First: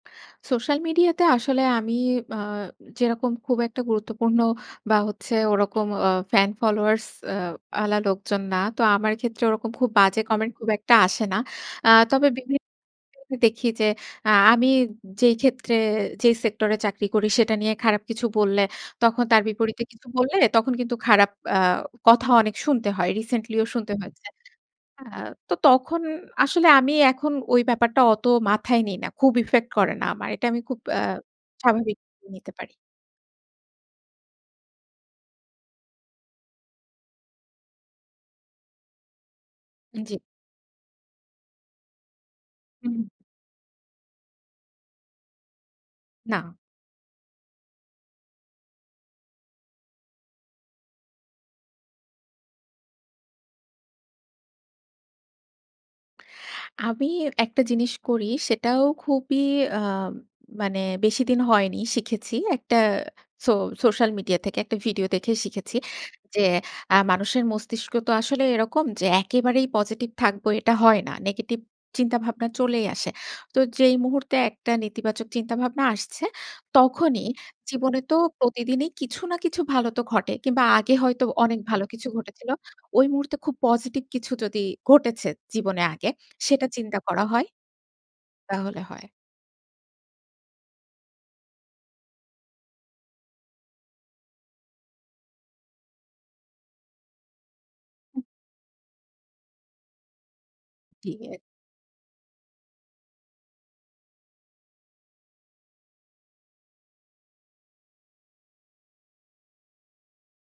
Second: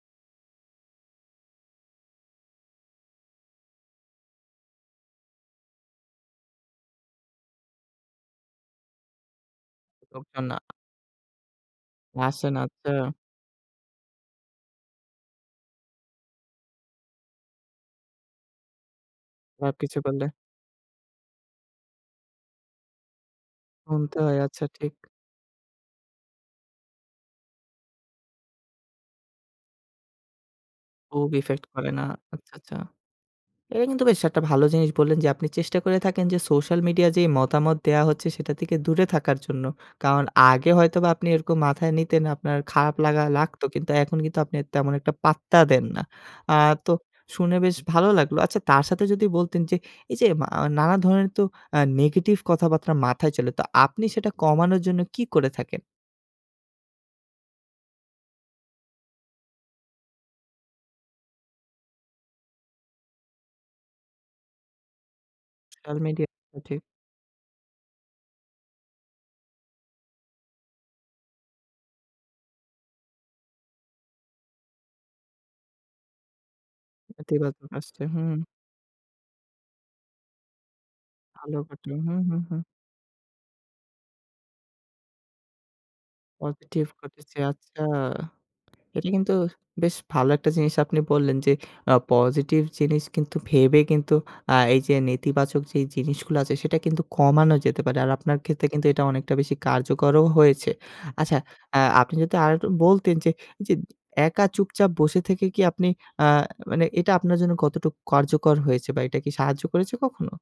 Social মিডিয়াতে আসলে আমি আ যেরকম খুব একটা গুরুত্বপূর্ণ বা হচ্ছে ওরকম অ ফ্যান ফলোয়ার্স অ্যা ওয়ালা লোকজন না। তো আমার ক্ষেত্রে ওরকম খুব বাজে লোকজন কমেন্ট না। খুব একটা আসে না। আ তবে হাসেন বিভিন্ন আচ্ছা। ক্ষেত্রে দেখি যে আ আমি যেই ক্ষেত্রে যেই সেক্টরে চাকরি করি সেটা নিয়ে খারাপ কিছু বললে, তখন তার বা বিপরীতে কিছু কিছু করলে বললে তখন কিন্তু খারাপ আ কথা অনেক শুনতে হয়। রিসেন্টলি ও শুনতে শুনতে হয়েছে। হয় আচ্ছা, ঠিক। আ তো তখন আসলে আমি এখন ওই ব্যাপারটা অত মাথায় নেই না। খুব ইফেক্ট করে না আমার। এটা আমি খুব অ্যা খুব ইফেক্ট করে স্বাভাবিক না। ভাবে নিতে আচ্ছা, পারি। আচ্ছা। এটা কিন্তু বেশ একটা ভালো জিনিস বললেন, যে আপনি চেষ্টা করে থাকেন যে সোশ্যাল মিডিয়ায় যে মতামত দেওয়া হচ্ছে সেটা থেকে দূরে থাকার জন্য। উ জ্বী। কারণ আগে হয়তোবা আপনি এরকম মাথায় নিতেন, আপনার খারাপ উহু। লাগা লাগত। কিন্তু এখন কিন্তু আপনি তেমন একটা পাত্তা দেন না। আ না। তো শুনে বেশ ভালো লাগলো। আচ্ছা, তার সাথে যদি বলতেন যে, এই যে মা নানা ধরনের তো, অ্যা নেগেটিভ কথাবার্তা মাথায় চলে, তো আপনি সেটা কমানোর জন্য কী করে থাকেন? আমি একটা জিনিস করি সেটাও খুবই আম মানে বেশিদিন হয়নি শিখেছি। একটা সো সোশ্যাল মিডিয়া থেকে একটা ভিডিও দেখে শিখেছি। সোশ্যাল মিডিয়া, যে টাও ঠিক। আ মানুষের মস্তিষ্ক তো আসলে এরকম যে একেবারেই পজিটিভ থাকবো এটা হয় না। নেগেটিভ চিন্তা ভাবনা চলেই আসে। তো যেই মুহূর্তে একটা নেতিবাচক চিন্তাভাবনা আসছে তখনই নেতিবাচক জীবনে আসছে তো হুম। প্রতিদিনই কিছু না কিছু ভালো তো ঘটে। কিংবা আগে হয়তো আলো অনেক ভালো কথা কিছু হু, হু, ঘটেছিল। হু। ওই মুহূর্তে খুব পজিটিভ কিছু যদি ঘটেছে জীবনে আগে সেটা পজিটিভ চিন্তা করা করতেছে হয় আচ্ছা। তাহলে হয় এটা কিন্তু বেশ ভালো একটা জিনিস আপনি বললেন যে অ পজিটিভ জিনিস কিন্তু ভেবে কিন্তু আ এই যে নেতিবাচক যেই জিনিসগুলা আছে সেটা কিন্তু কমানো যেতে পারে। আর হু। আপনার ক্ষেত্রে কিন্তু এটা অনেকটা বেশি কার্যকরও হয়েছে। জী আচ্ছা, এক আ আপনি যদি আরেকটু বলতেন যে এইযে একা চুপচাপ বসে থেকে কি আপনি, আ মানে এটা আপনার জন্য কতটুকু কার্যকর হয়েছে? বা এটা কি সাহায্য করেছে কখনো?